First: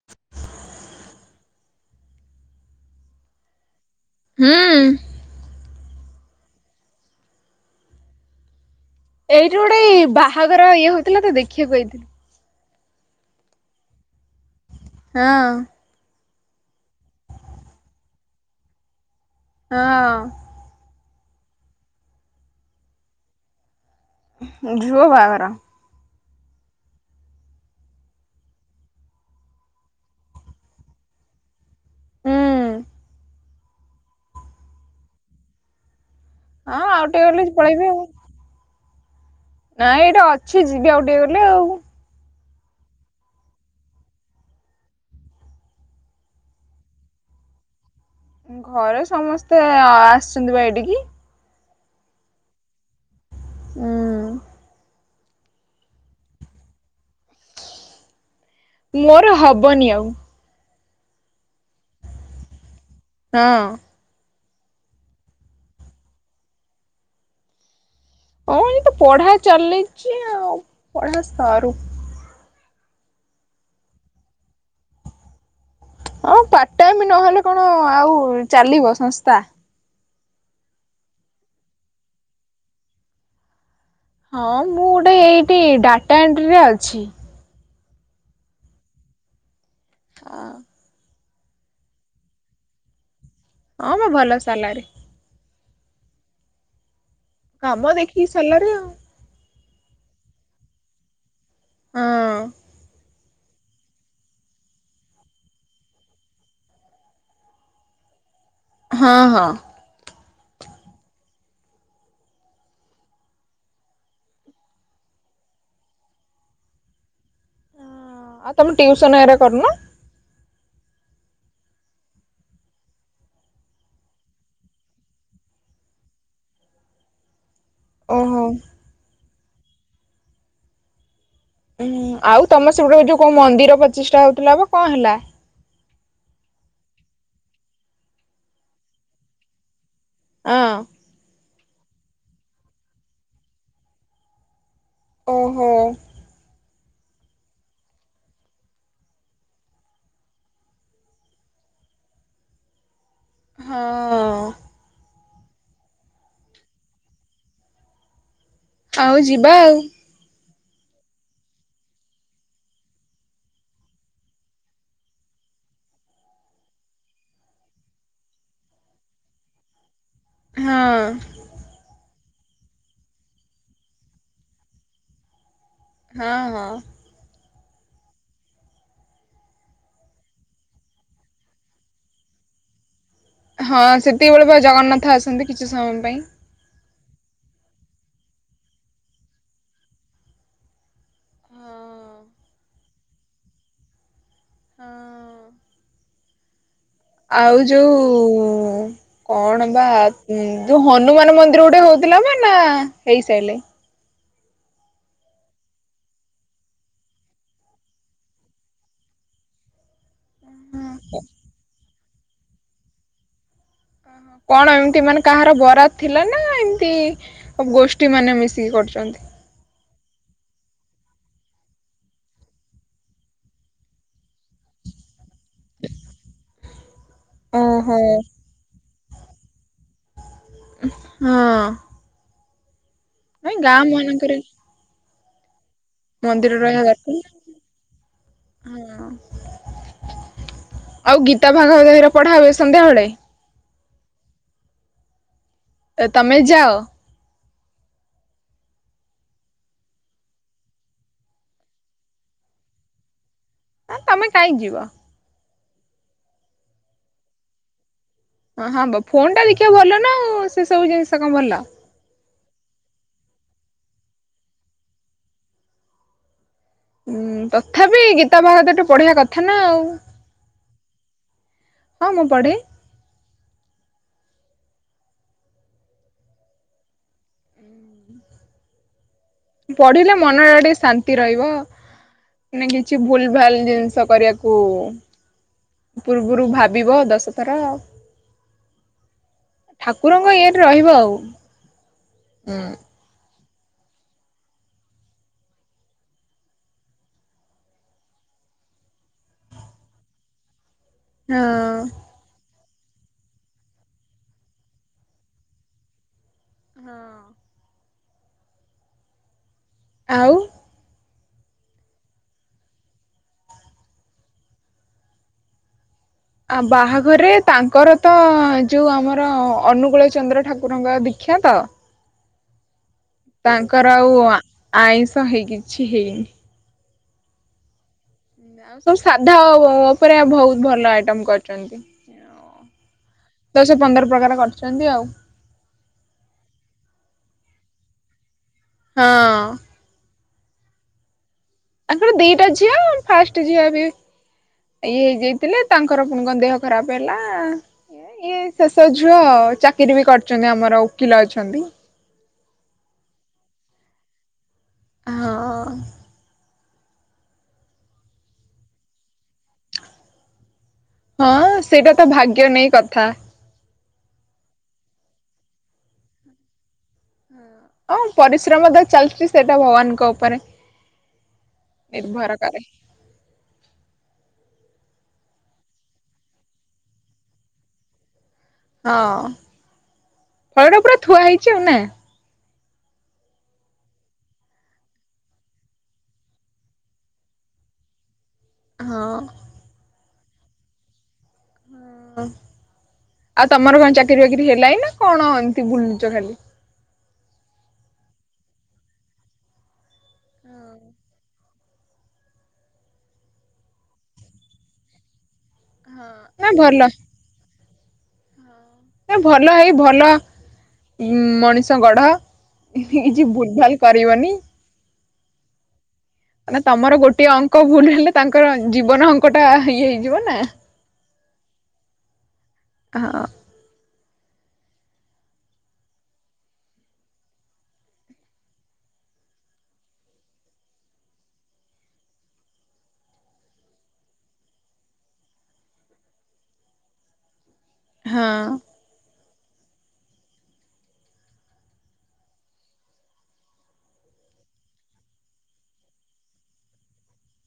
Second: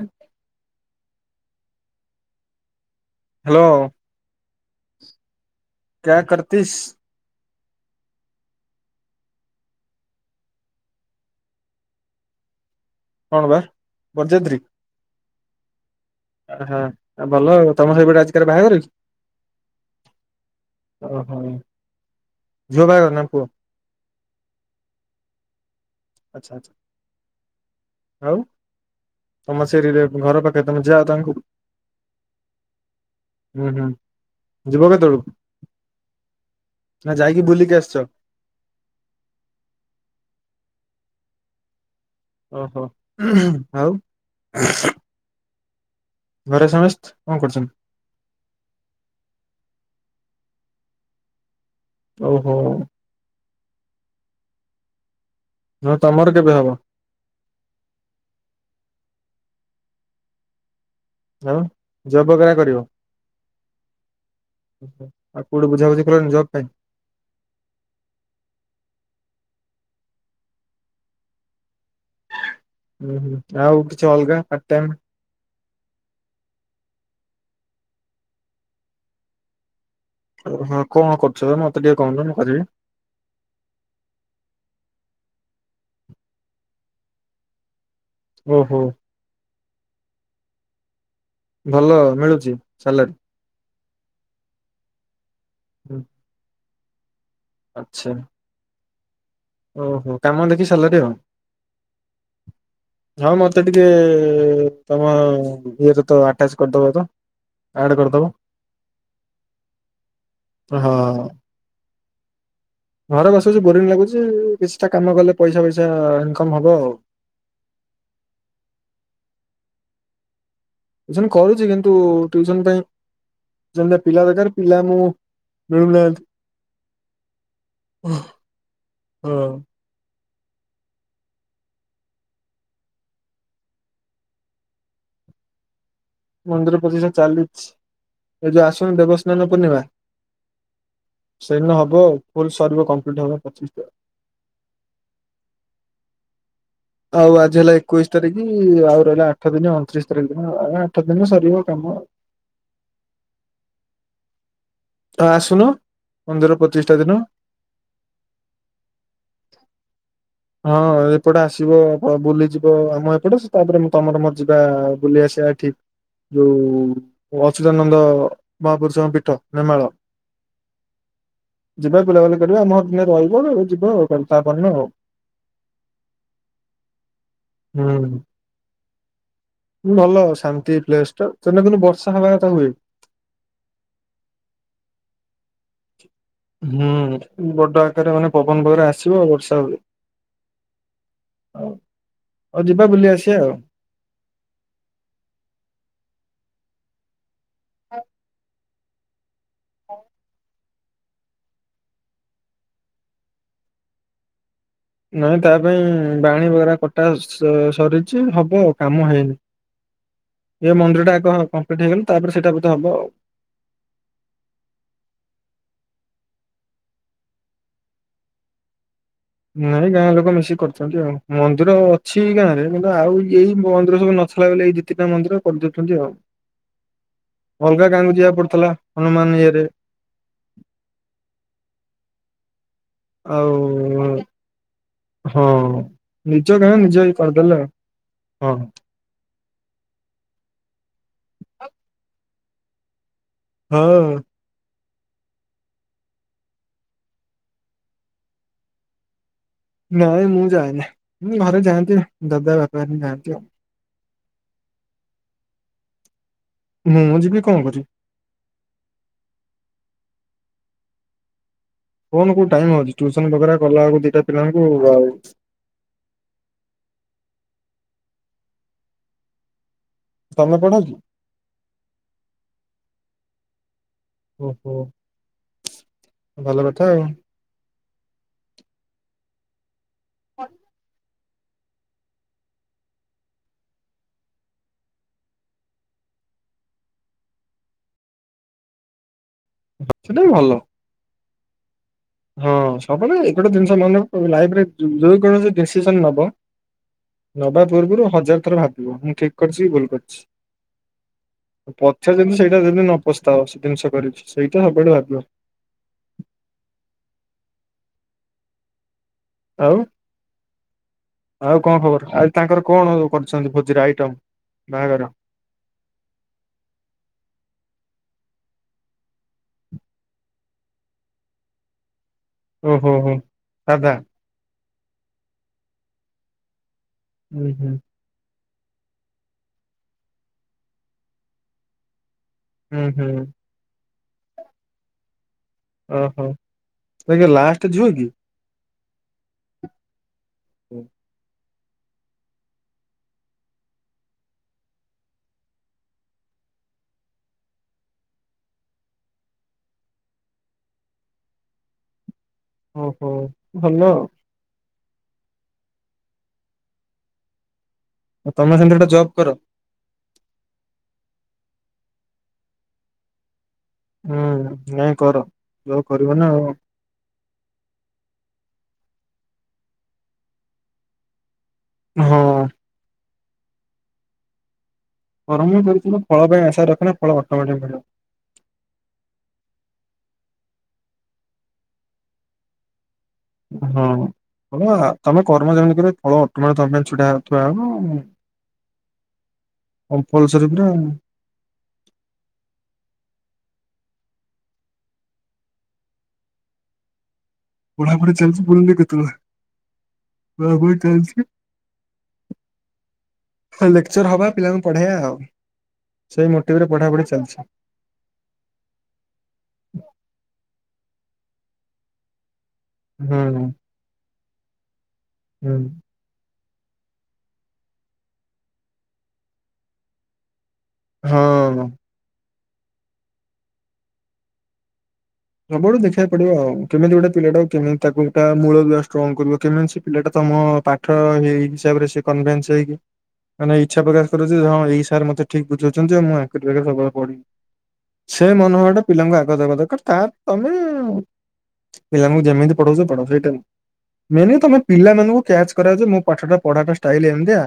ଆ hello. ହୁଁ। କ୍ୟା କରତିସ୍? ଏଇଠୁ ଗୋଟେ ଏଇ ବାହାଘର ଇଏ ହଉଥିଲା ତ ଦେଖିବାକୁ ଆଇଥିଲି। କଣ ବା ବରଯାତ୍ରୀ? ହଁ। ଓ ହା ଭଲ ତମ ସହିପଟେ ଆଜିକାଲି ବାହାଘର କି? ହଁ। ଓହୋ ଝିଅ ବାହାଘର ନା ପୁଅ? ଝିଅ ବାହାଘର। ଆଚ୍ଛା ଆଚ୍ଛା। ଆଉ ତମ ସେରିରେ ଘର ପାଖରେ ତମେ ଝିଅ ଆଦାଙ୍କୁ ହଁ ହୁଁ ହୁଁ ଯିବ କେତେବେଳୁ କୁ? ଆଉ ନା ଟିକେ ଗଲେ ଯାଇକି ବୁଲିକି ପଳେଇବି ଆଉ। ଆସିଛ। ନାଇଁ ଏଇଥି ଅଛି। ଯିବି ଆଉ ଟିକେ ଗଲେ ଆଉ। ଓହୋ ଆଉ ଘରେ ସମସ୍ତେ କଣ କରୁଛନ୍ତି? ଘରେ ସମସ୍ତେ ଆସିଛନ୍ତି ବା ଏଇଠିକି। ଓ ହୋ। ହୁଁ। ହଁ ତମର କେବେ ହବ? ମୋର ହବନି ଆଉ। ଆଉ ଜବକରା କରିବ। ହଁ। ଆଉ କୋଉଠୁ ବୁଝାବୁଝି କଲେଣି ଜବ ପାଇଁ? ହଁ ଏଇ ତ! ପଢ଼ା ଚାଲିଛି ଆଉ ପଢ଼ା ସରୁ। ହୁଁ ହୁଁ ଆଉ କିଛି ଅଲଗା ପାର୍ଟ ଟାଇମ୍? ହଁ ପାର୍ଟ ଟାଇମ୍ ନହେଲେ କଣ ଆଉ ଚାଲିବ ସଂସ୍ଥା। ଓ ହଁ କଣ କରୁଛ ଯେ ମତେ ଟିକେ କହୁନ ମୁଁ କରିବି? ହଁ ମୁଁ ଗୋଟେ ଏଇଠି ଡାଟା ଏଣ୍ଟ୍ରିରେ ଅଛି। ଓ ହୋ। ହଁ। ଭଲ ମିଳୁଛି ସାଲେର? ହଁ ମ ଭଲ ସାଲାରୀ? ହୁଁ। କାମ ଆଚ୍ଛା ଦେଖିକି ସାଲେରୀ ଆଉ। ଓହୋ କାମ ଦେଖିକି ସାଲେରୀ ଆଉ? ହଁ। ହଁ ମତେ ଟିକେ ତମ ଗୁଲୁଲୁ ସହିତ ଆଟାଚ କରିଦବ ତ? ଆଡ୍ କରିଦବ? ହଁ ହଁ। ଅ ହଁ। ଘରେ ବସି ବସି ବୋରିଂ ଲାଗୁଛି କିଛିଟା କାମ କଲେ ପଇସା ଫଇସା ଇନକମ୍ ହବ ଆଉ। ଆଉ ତମେ ଟିଉସନ ହେରା କରୁନ। ଯେ ମୁଁ କହୁଛି କିନ୍ତୁ ଟୁଇସନ ପାଇଁ ଯେମିତିଆ ପିଲାଦରକାର ପିଲାଆମକୁ ମିଳୁନାହାନ୍ତି। ଓହୋ। [unintelligible] ଉୁଁ ଆଉ ତମସେପଟେ ଏ ଯୋଉ କଣ ମନ୍ଦିର ପ୍ରଚିଷ୍ଠା ହଉଥିଲା ପା କଣହେଲା? ମନ୍ଦିର ପ୍ରତିଷ୍ଠା ଚାଲିଛି ଏଇଯୋଉ ଆସୁନି ଦେବସ୍ନାନପୂର୍ଣ୍ଣିମା ଆଁ। ସେଇଦିନ ହବଆଉ ଫୁଲସରିବ କମ୍ପ୍ଲିଟ୍ ହବ ପ୍ରତିଷ୍ଠା। ଓହୋ। ଆଉ ଆଜିହେଲା ଏକୋଇଶତାରିକି ଆଉ ରହିଲା ଆଠଦିନ ଅଣତିରିଶତାରିଖ ଦିନ ଆଉ ଆଠ ଦିନ ସରିିବ କାମ। ହଁ। ତମେ ଆସୁନ ମନ୍ଦିରପ୍ରତିଷ୍ଠା ଦିନ। ଆଉ ଯିବାଆଉ ହଁ ଏପଟେ ଆସିବ ପ ବୁଲିଯିବ ଆମ ଏପଟେ ସେ ତାପରେ ତମରମୋର ଯିବା ବୁଲି ଆସିବା ଏଠି ଯୋଉ ଅଚିତାନନ୍ଦ ମହାପୁରୁଷଙ୍କପୀଠ ନେମାଳ। ହଁ। ଯିବା ବୁଲାବୁଲି କରିବା ଆମ ଘରେ ଦିନେ ରହିବ ଯିବ ଆଉ କଣ ତାପରଦିନ ଆଉ। ହଁ ହଁ। ହୁଁ। ଭଲ ଶାନ୍ତିପ୍ଲେସଟା ସେଦିନ କିନ୍ତୁ ବର୍ଷା ହବାକଥା ହୁଏ। ହଁ ସେତିକିବେଳେ ପା ଜଗନ୍ନାଥ ଆସନ୍ତି କିଛିସମୟ ପାଇଁ। ହୁଁ ବଡଆକାରରେ ମାନେ ପବନବେଗରେ ଆସିବ ବର୍ଷା ହବ। ଆଉ ଯିବା ବୁଲିଆସିବା ଆଉ। ହଁ। ଆଉ ଯୋଉ କଣବା ଯୋଉ ହନୁମାନମନ୍ଦିର ଗୋଟେ ହଉଥିଲା ପା ନାହେଇସାରିଲାଣି। ନାଇଁ ତା ପାଇଁ ବାଣି ବଗେରା କଟା ସରିଛି ହବଆଉ କାମ ହେଇନି। ଏ ମନ୍ଦିରଟା ଆଗ କମ୍ପ୍ଲିଟ ହେଇଗଲେ ତାପରେ ସେଟା ବୋଧେ ହବଆଉ। କଣ ଏମିତି ମାନେ କାହାର ବରାଦ ଥିଲା ନା ଏମତି ଗୋଷ୍ଠୀମାନେ ମିଶିକି କରୁଛନ୍ତି। ନାଇଁ ଗାଁଲୋକ ମିଶିକି କରିଛନ୍ତି ଆଉ ମନ୍ଦିର ଅଛି ଗାଁରେ କିନ୍ତୁ ଆଉ ଏଇ ମନ୍ଦିର ସବୁନଥିଲା ବୋଲି ଦିଟାମନ୍ଦିର କରିଦେଉଛନ୍ତି ଆଉ, ଅଲଗା ଓହୋ ଗାଁକୁ ଯିବା କୁପଡୁଥିଲା ହନୁମାନ ଇଏରେ। ହଁ। ନାଇଁ ଗାଁ ଆଉ, ମାନଙ୍କରେ ହଁ। ମନ୍ଦିର ନିଜ ରହିବା ଗାଁ ନିଜେ ଦରକାର ଏଇ ନା। କରିଦେଲେ ଆଉ, ହଁ। ଆଉ ଗୀତାଭାଗବତ ପଢାହୁଏ ସନ୍ଧ୍ୟାବେଳେ? ହଁ। ତମେ ଯାଅ। ନାଇଁ ମୁଁ ଯାଏନି ଘରେ ଯାଆନ୍ତିଆଉ ଦାଦାବାପା ଯାଆନ୍ତିଆଉ। ନା ତମେ କାହିଁକି ଯିବ। ମୁଁ ଯିବି କଣକରିବି। ହ ହଁ ଫୋନ୍ ଟା ଦେଖିବା ଭଲନା ଆଉ ସେସବୁ ଜିନିଷ କଣ ଭଲ। ଫୋନ କୋଉଠିଟାଇମ ହଉଛି ଟୁସନବଗେରା କଲାବେଳକୁ ଦିଟା ପିଲାଙ୍କୁ ଆଉ ହୁଁ ତଥାପି ଗୀତାଭାଗବତ ଟିକେ ପଢିବା କଥା ନା ଆଉ। ତମେ ପଢକି? ହଁ ମୁଁ ପଢେ। ଓହୋ, ଭଲକଥା ଆଉ। [inaudible] ପଢ଼ିଲେ ମନଟା ଟିକେ ଶାନ ନ୍ତି ରହିବ ନା କିଛି ଭୁଲ ଭାଲ ଜିନିଷ କରିବାକୁ ପୂର୍ବରୁ ଭାବିବ ଦଶ ଥର। ସେଟା ବି ଠାକୁରଙ୍କ ଭଲ। ଇଏରେ ରହିବ ଆଉ ହୁଁ। ହବନି ଏ ଗୋଟେ ଜିନିଷ ମାନେ ଲାଇଫରେ ଯେକୌଣସି ଡିସିସନ ନବ ନବା ପୂର୍ବରୁ ହଜାର ଥର ଭାବିବ, ମୁଁ ଠିକ କରିଛି କି ଭୁଲ କରିଛି। ହଁ ପଛେ ଯେମିତି ସେଇଟା ଯେମିତି ନ ପସ୍ତାଅ ସେ ଜିନିଷ କରିଛି, ସେଇଟା ସବୁଆଡୁ ଭାବିବ। ହଁ। ଆଉ। ଆଉ ଆଉ କଣ ଖବର ଆଜି ତାଙ୍କର କଣ କରିଛନ୍ତି ଭୋଜିର ଆଇଟମ ବାହାଘର? ଆ ବାହାଘରେ ତାଙ୍କର ତ ଯୋଉ ଆମର ଅନୁଗୂଳ ଚନ୍ଦ୍ର ଠାକୁରଙ୍କ ଦୀକ୍ଷା ତ। ଓ ହୋ ହୋ। ତାଙ୍କର ସାଧା ଆଉ ଆଇଁଷ ହେଇକି କିଛି ହେଇନି। ହୁଁ ହୁଁ। ଆଉ ସବୁ ସାଧା ଓ ଓପରେ ବହୁତ ଭଲ ଆଇଟମ କରିଛନ୍ତି। [unintelligible] ହୁଁ ହୁଁ। ଦଶ ପନ୍ଦର ପ୍ରକାର କରିଛନ୍ତି ଆଉ। ଓହୋ ଇଏ ଲାଷ୍ଟ ଝୀଅ କି? ହ ଅଁ। ହୁଁ। ତାଙ୍କର ଦିଟା ଝୀଅ ଫାଷ୍ଟ ଝିଅ ଏବେ ଇଏ ହେଇଯାଇଥିଲେ ତାଙ୍କର ପୁଣି କଣ ଦେହ ଖରାପ ହେଲା। ଇଏ ଶେଷ ଝୁଅ ଚାକିରି ବି କରିଛନ୍ତି ଆମର ଓକିଲ ଅଛନ୍ତି। ଓହୋ ଭଲ। ହ ଅଁ। ତମେ ସେମିତି ଗୋଟେ ଜବ୍ କର। ହଁ ସେଇଟା ତ ଭାଗ୍ୟ ନେଇ କଥା। ହୁଁ ନାଇଁ କର ଯୋଉ କରିବ ନା ଆଉ। ହଁ ପରିଶ୍ରମ ତ ଚାଲିଛି। ସେଟା ଭଗବାନଙ୍କ ଉପରେ ନିର୍ଭର ହଁ କରେ। କରମ କରୁଥିବା ଫଳ ପାଇଁ ଆଶା ରଖ ନା ଫଳ ଅଟୋମେଟିକ୍ ମିଳିବ। ହଁ ଫଳ ଟା ପୁରା ଥୁଆ ହୋଇଛି ଆଉ ନା। ହଁ। ହଁ ତମେ କର୍ମ ଯେମିତିରେ ଫଳ ଅଟୋମେଟିକ ତମେ ଛିଡା ହେଇ ଥୁଆ ହେବ। ହଁ। କମ୍ପଲସରି ପୁରା। ହ ଆଉ ତମର କଣ ଚାକିରି ବାକିରି ହେଲା ଇ ନା କଣ ଏମିତି ବୁଲୁଛ ଖାଲି। ପଢାପଢି ଚାଲିଛି। ବୁଲିଲି କେତେବେଳେ ପଢାପଢି ଚାଲିଛି। ହଁ ଲେକ୍ଚର ହବା ପିଲାଙ୍କୁ ପଢେଇବା। ସେଇ ହଁ ନା ମୋଟିଭରେ ଭଲ ପଢାପଢି ଚାଲିଛି। ଭଲ ହେଇ ଭଲ ମଣିଷ ଗଢ କିଛି ହୁଁ ଭୁଲଭାଲ କରିବନି। ହୁଁ। ମାନେ ତମର ଗୋଟିଏ ଅଙ୍କ ଭୁଲ ହେଲେ ତାଙ୍କର ଜୀବନ ଅଙ୍କ ଟା ଇଏ ହେଇଯିବ ନା। ହଁ। ହ ଅଁ। ସବୁଆଡୁ ଦେଖିବାକୁ ପଡିବ ଆଉ କେମିତି ଗୋଟେ ପିଲାଟା କେମିତି ତାକୁ ଗୋଟ ମୂଳ ଦଆ ଷ୍ଟ୍ରଙ୍ଗ କରିବ କେମିତି ସେ ପିଲାଟା ତମ ପା। ତ ହେଇ ହିସାବରେ ସେ କନଭେନ୍ସ ହେଇକି ମାନେ ଇଚ୍ଛା ପ୍ରକାଶ କରୁ ଯେ ହଁ ଏଇ ସାର୍ ମତେ ଠିକ ବୁଝାଉଛନ୍ତି। ମୁଁ ଆଙ୍କରି ପାଖରେ ସବୁବେଳେ ପଢିବି। ହଁ ସେ ମନଭାବ ଟା ପିଲାଙ୍କୁ ଆଗ ଦେଗ ଦରକାର ତା ତମେ। ପିଲାଙ୍କୁ ଯେମିତି ପଢଉଛ ପଢ ସେଇଟା ମେନ ତମେ ପିଲାମାନଙ୍କୁ କ୍ୟାଚ କରା ଯେ ମୁଁ ପାଠ ପଢା ଟା ଷ୍ଟାଇଲ୍ ଏମିତିଆ।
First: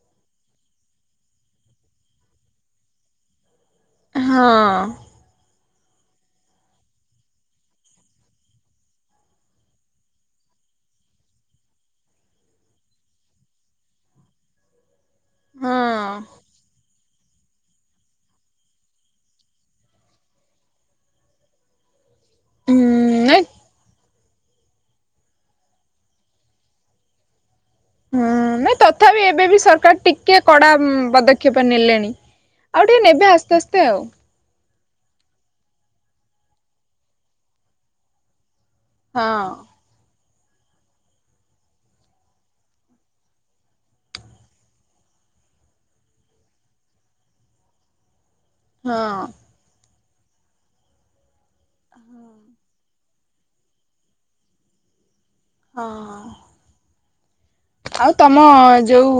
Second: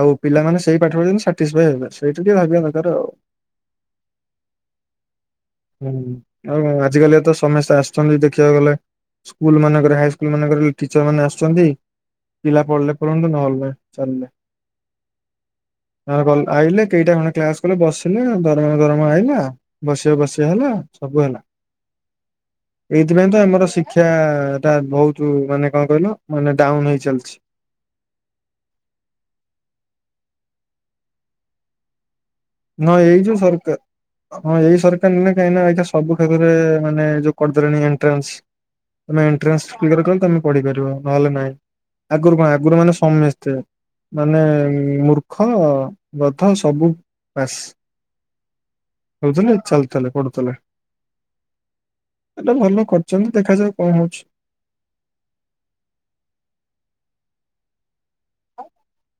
ଆଉ ପିଲାମାନେ ସେଇ ପାଠ ପଢ଼ି ସାଟିସିଫାଇ ହେବେ। ସେଇଟା ଟିକେ ଭାବିବା ଦରକାର ଆଉ। ହଁ। ହୁଁ ଆଉ ଆଜିକାଲି ତ ସମସ୍ତେ ଆସୁଛନ୍ତି ଦେଖିବାକୁ ଗଲେ। ସ୍କୁଲ ମାନଙ୍କରେ ହାଇ ସ୍କୁଲ ମାନଙ୍କରେ ଟିଚର ମାନେ ଆସୁଛନ୍ତି। ପିଲା ପଢିଲ ପନ୍ତ ନହଲେ ହଁ ଚାଲଲେ କ ଆଇଲେ। କେଇଟା ଖଣ୍ଡେ କ୍ଲାସ କଲେ ବସିଲେ ଦରମା ଦରମା ଆଇଲା ବସିବା ବସିବା ହେଲା ସବୁ ହେଲା। ଉଁ ଏଇଥିପାଇଁ ତ ନାଇଁ ଆମର ଶିକ୍ଷା ଟା ବହୁତ ମାନେ କଣ କହିଲ ମାନେ ଡାଉନ ହେଇ ଚାଲିଛି। ହୁଁ ନାଇଁ ତଥାପି ଏବେ ବି ସରକାର ଟିକେ କଡା ପଦକ୍ଷେପ ନେଲେଣି। ଆଉ ହଁ ଟିକିଏ ଏଇ ନେବେ ଯୋଉ ଆସ୍ତେ ସରକାର ଆସ୍ତେ ଆଉ। ହଁ ଏଇ ସରକାର ନେ କାହିଁକି ନା ସବୁ୍ଷେରେ ମାନେ ଯୋଉ କରିଦେଲେଣି ଏଣ୍ଟ୍ରାନ୍ସ। ତମେ ହଁ ଏଣ୍ଟ୍ରାନ୍ସ କ ତମେ ପଢିପାରିବ ନହେଲେ ନାଇଁ ଆଗରୁ କଣ ଆଗରୁ ମେ ସମସ୍ତେ ମାନେ ମୂର୍ଖ ଗଧ ସବୁ ବାସ୍ ହଁ ହଉ ତା ଚାଲ ତା ପ ଏଟା ଭଲ କରିଛନ୍ତି ଦେଖାଯାଉ କଣ ହଉଛି? ହଁ ଆଉ ତମ ଯୋଉ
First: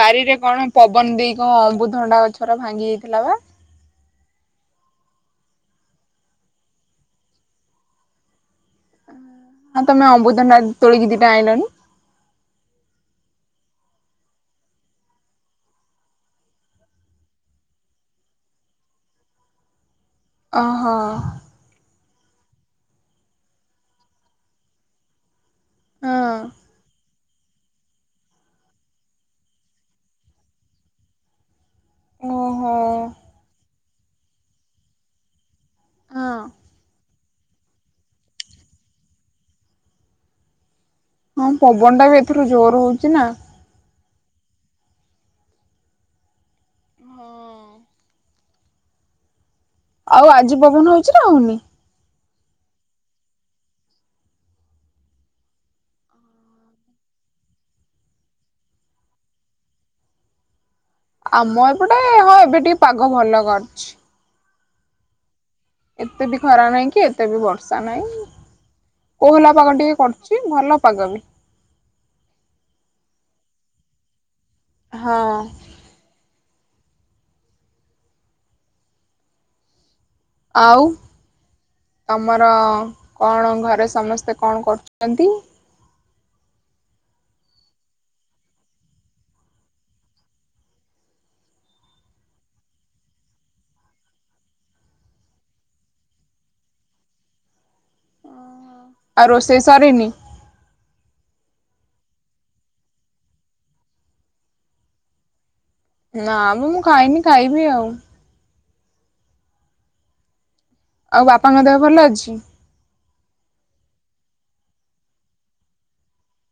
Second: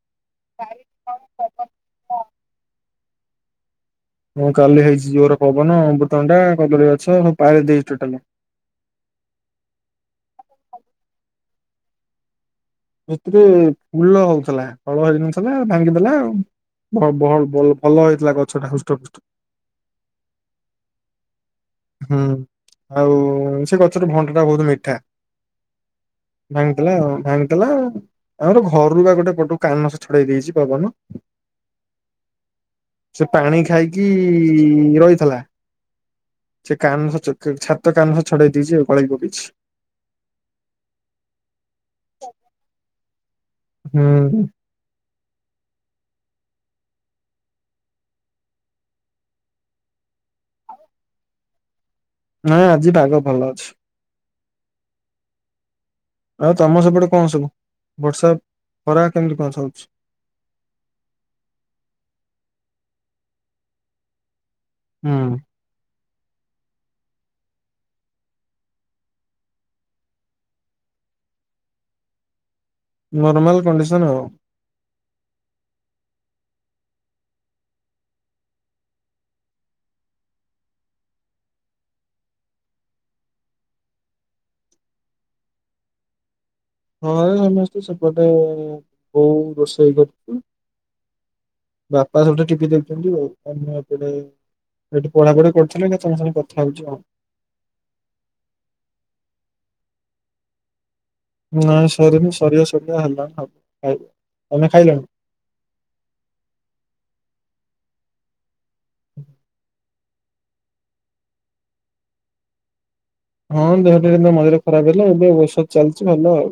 ବାରିରେ କଣ ପବନ ଦେଇ କଣ ଅମ୍ବୁଧଣ୍ଡା ଗଛର ଭାଙ୍ଗି ଯାଇଥିଲା ବା। ହଁ କାଲି ହେଇଛି ଯୋରେ ପବନ ଅମବୃତମଣ୍ଡା କଦଳୀ ଗଛ ସବୁ ପାରେ ଦେଇଛି ଟୋଟାଲେ। ହଁ ତମ ଅମବୃତମଣ୍ଡା ତୋଳିକି ଦିଟା ଆଇଲନି। ସେଥିରେ ଫୁଲ ହଉଥିଲା ଫଳ ହେଇନଥିଲା ଭାଙ୍ଗିଦେଲା ଆଉ। ଭ-ଭ-ଭ-ଭଲ ହେଇଥିଲା ଗଛଟା ହୃଷ୍ଟ ପୃଷ୍ଟ। ଓହୋ। ହୁଁ ଆଉ ସେ ଗଛର ଭଣ୍ଡା ଟା ବହୁତ ମିଠା। ହଁ ଭାଙ୍ଗି ଦେଲା ଆଉ। ଭାଙ୍ଗି ହେଲା ଆମର ଘରୁ ବା ଗୋଟେ ପଟୁ କାନସ ଛଡେଇ ଦେଇଛି ପବନ। ଓହୋ ସେ ପାଣି ଖାଇକି ରହିଥିଲା। ହଁ। ସେ କାନ ଛାତ କାନ ଛଡେଇ ଦେଇଛି ଗଳେଇ ପକେଇଛି। ହଁ ପବନ ଟା ବି ଏଥିରୁ ଜୋର ହଉଛି ନା। ହୁଁ। ହଁ। ଆଉ ଆଜି ପବନ ହଉଛି ନା ହଉନି? ନାଇ ଆଜି ପାଗ ଭଲ ଅଛି। ଆଉ ତମ ସେପଟେ କଣ ସବୁ ବର୍ଷା ଖରା କେମିତି କଣ ଚାଲୁଚି? ଆମ ଏପଟେ ହଁ ଏବେ ଟିକେ ପାଗ ଭଲ କରିଛି। ହୁଁ। ଏତେ ବି ଖରା ନାହିଁ। କି ଏତେ ବି ବର୍ଷା ନାହିଁ। କୋହଲା ପାଗ ଟିକେ କରୁଛି। ଭଲ ପାଗ ବି। ନର୍ମାଲ କଣ୍ଡିସନ ଆଉ। ହଁ। ଆଉ ତମର କଣ ଘରେ ସମସ୍ତେ କଣ କରୁଛନ୍ତି? ହଁ ସମସ୍ତେ ସେପଟେ ବୋଉ ରୋଷେଇ କରୁଛି। ବାପା ସବୁଠୁ ଟିଭି ଦେଖୁଛନ୍ତି ଆଉ। ଆମେ ଏପଟେ ସେଇଠି ପଢାପଢି କରୁଥିଲେ। ଏଇନା ତମ ସାଙ୍ଗେ କଥା ହଉଛି ଆଉ। ଆଉ ରୋଷେଇ ସରିନି। ନାଇଁ ସରିନି ସରିବା ସରିଆ ହେଲାଣି ଆଉ। ଖାଇବି ତମେ ଖାଇଲଣି? ନା ମ ମୁଁ ଖାଇନି ଖାଇବି ଆଉ। [inaudible] ଆଉ ବାପାଙ୍କ ଦେହ ଭଲ ଅଛି। ହଁ ଦେହଟା ମଝିରେ ଖରାପ ହେଲା। ଏବେ ଔଷଧ ଚାଲିଛି ଭଲ ଆଉ।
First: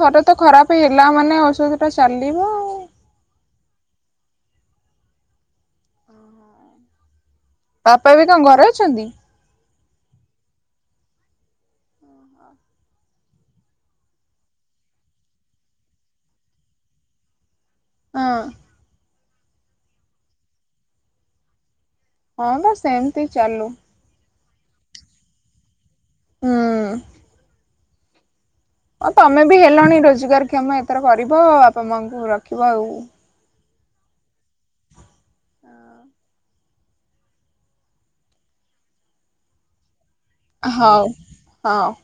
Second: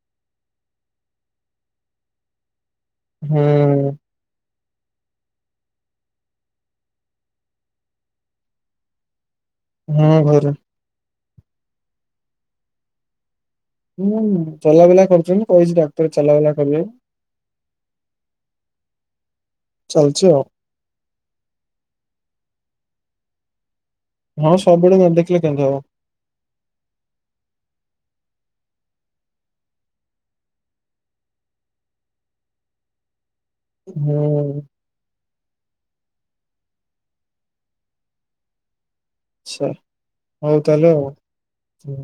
ଥରେ ତ ଖରାପ ହେଲା ମାନେ ଔଷଧ ଟା ଚାଲିବ ଆଉ। ହୁଁ। ବାପା ବି କଣ ଘରେ ଅଛନ୍ତି? ହୁଁ ଘରେ। ହୁଁ ଚଲାବୁଲା କରୁଛନ୍ତି କହିଛି ଡାକ୍ତର ଚଲାବୁଲା କରିବେ। ଅ ଚାକିଛି ଆଉ। ହଁ ବା ସେମତି ଚାଲୁ। ହଁ ସବୁବେଳେ ନ ଦେଖିଲେ କେମିତି ହବ। ହୁଁ। ହଁ ତମେ ବି ହେଲଣି ରୋଜଗାର କ୍ଷମ ଏଥର କରିବ ବାପା ମାଙ୍କୁ ରଖିବ ଆଉ। ହୁଁ। ହଁ। ଆଚ୍ଛା ହଉ ତାହେଲେ ଆଉ ହଁ ହୁଁ।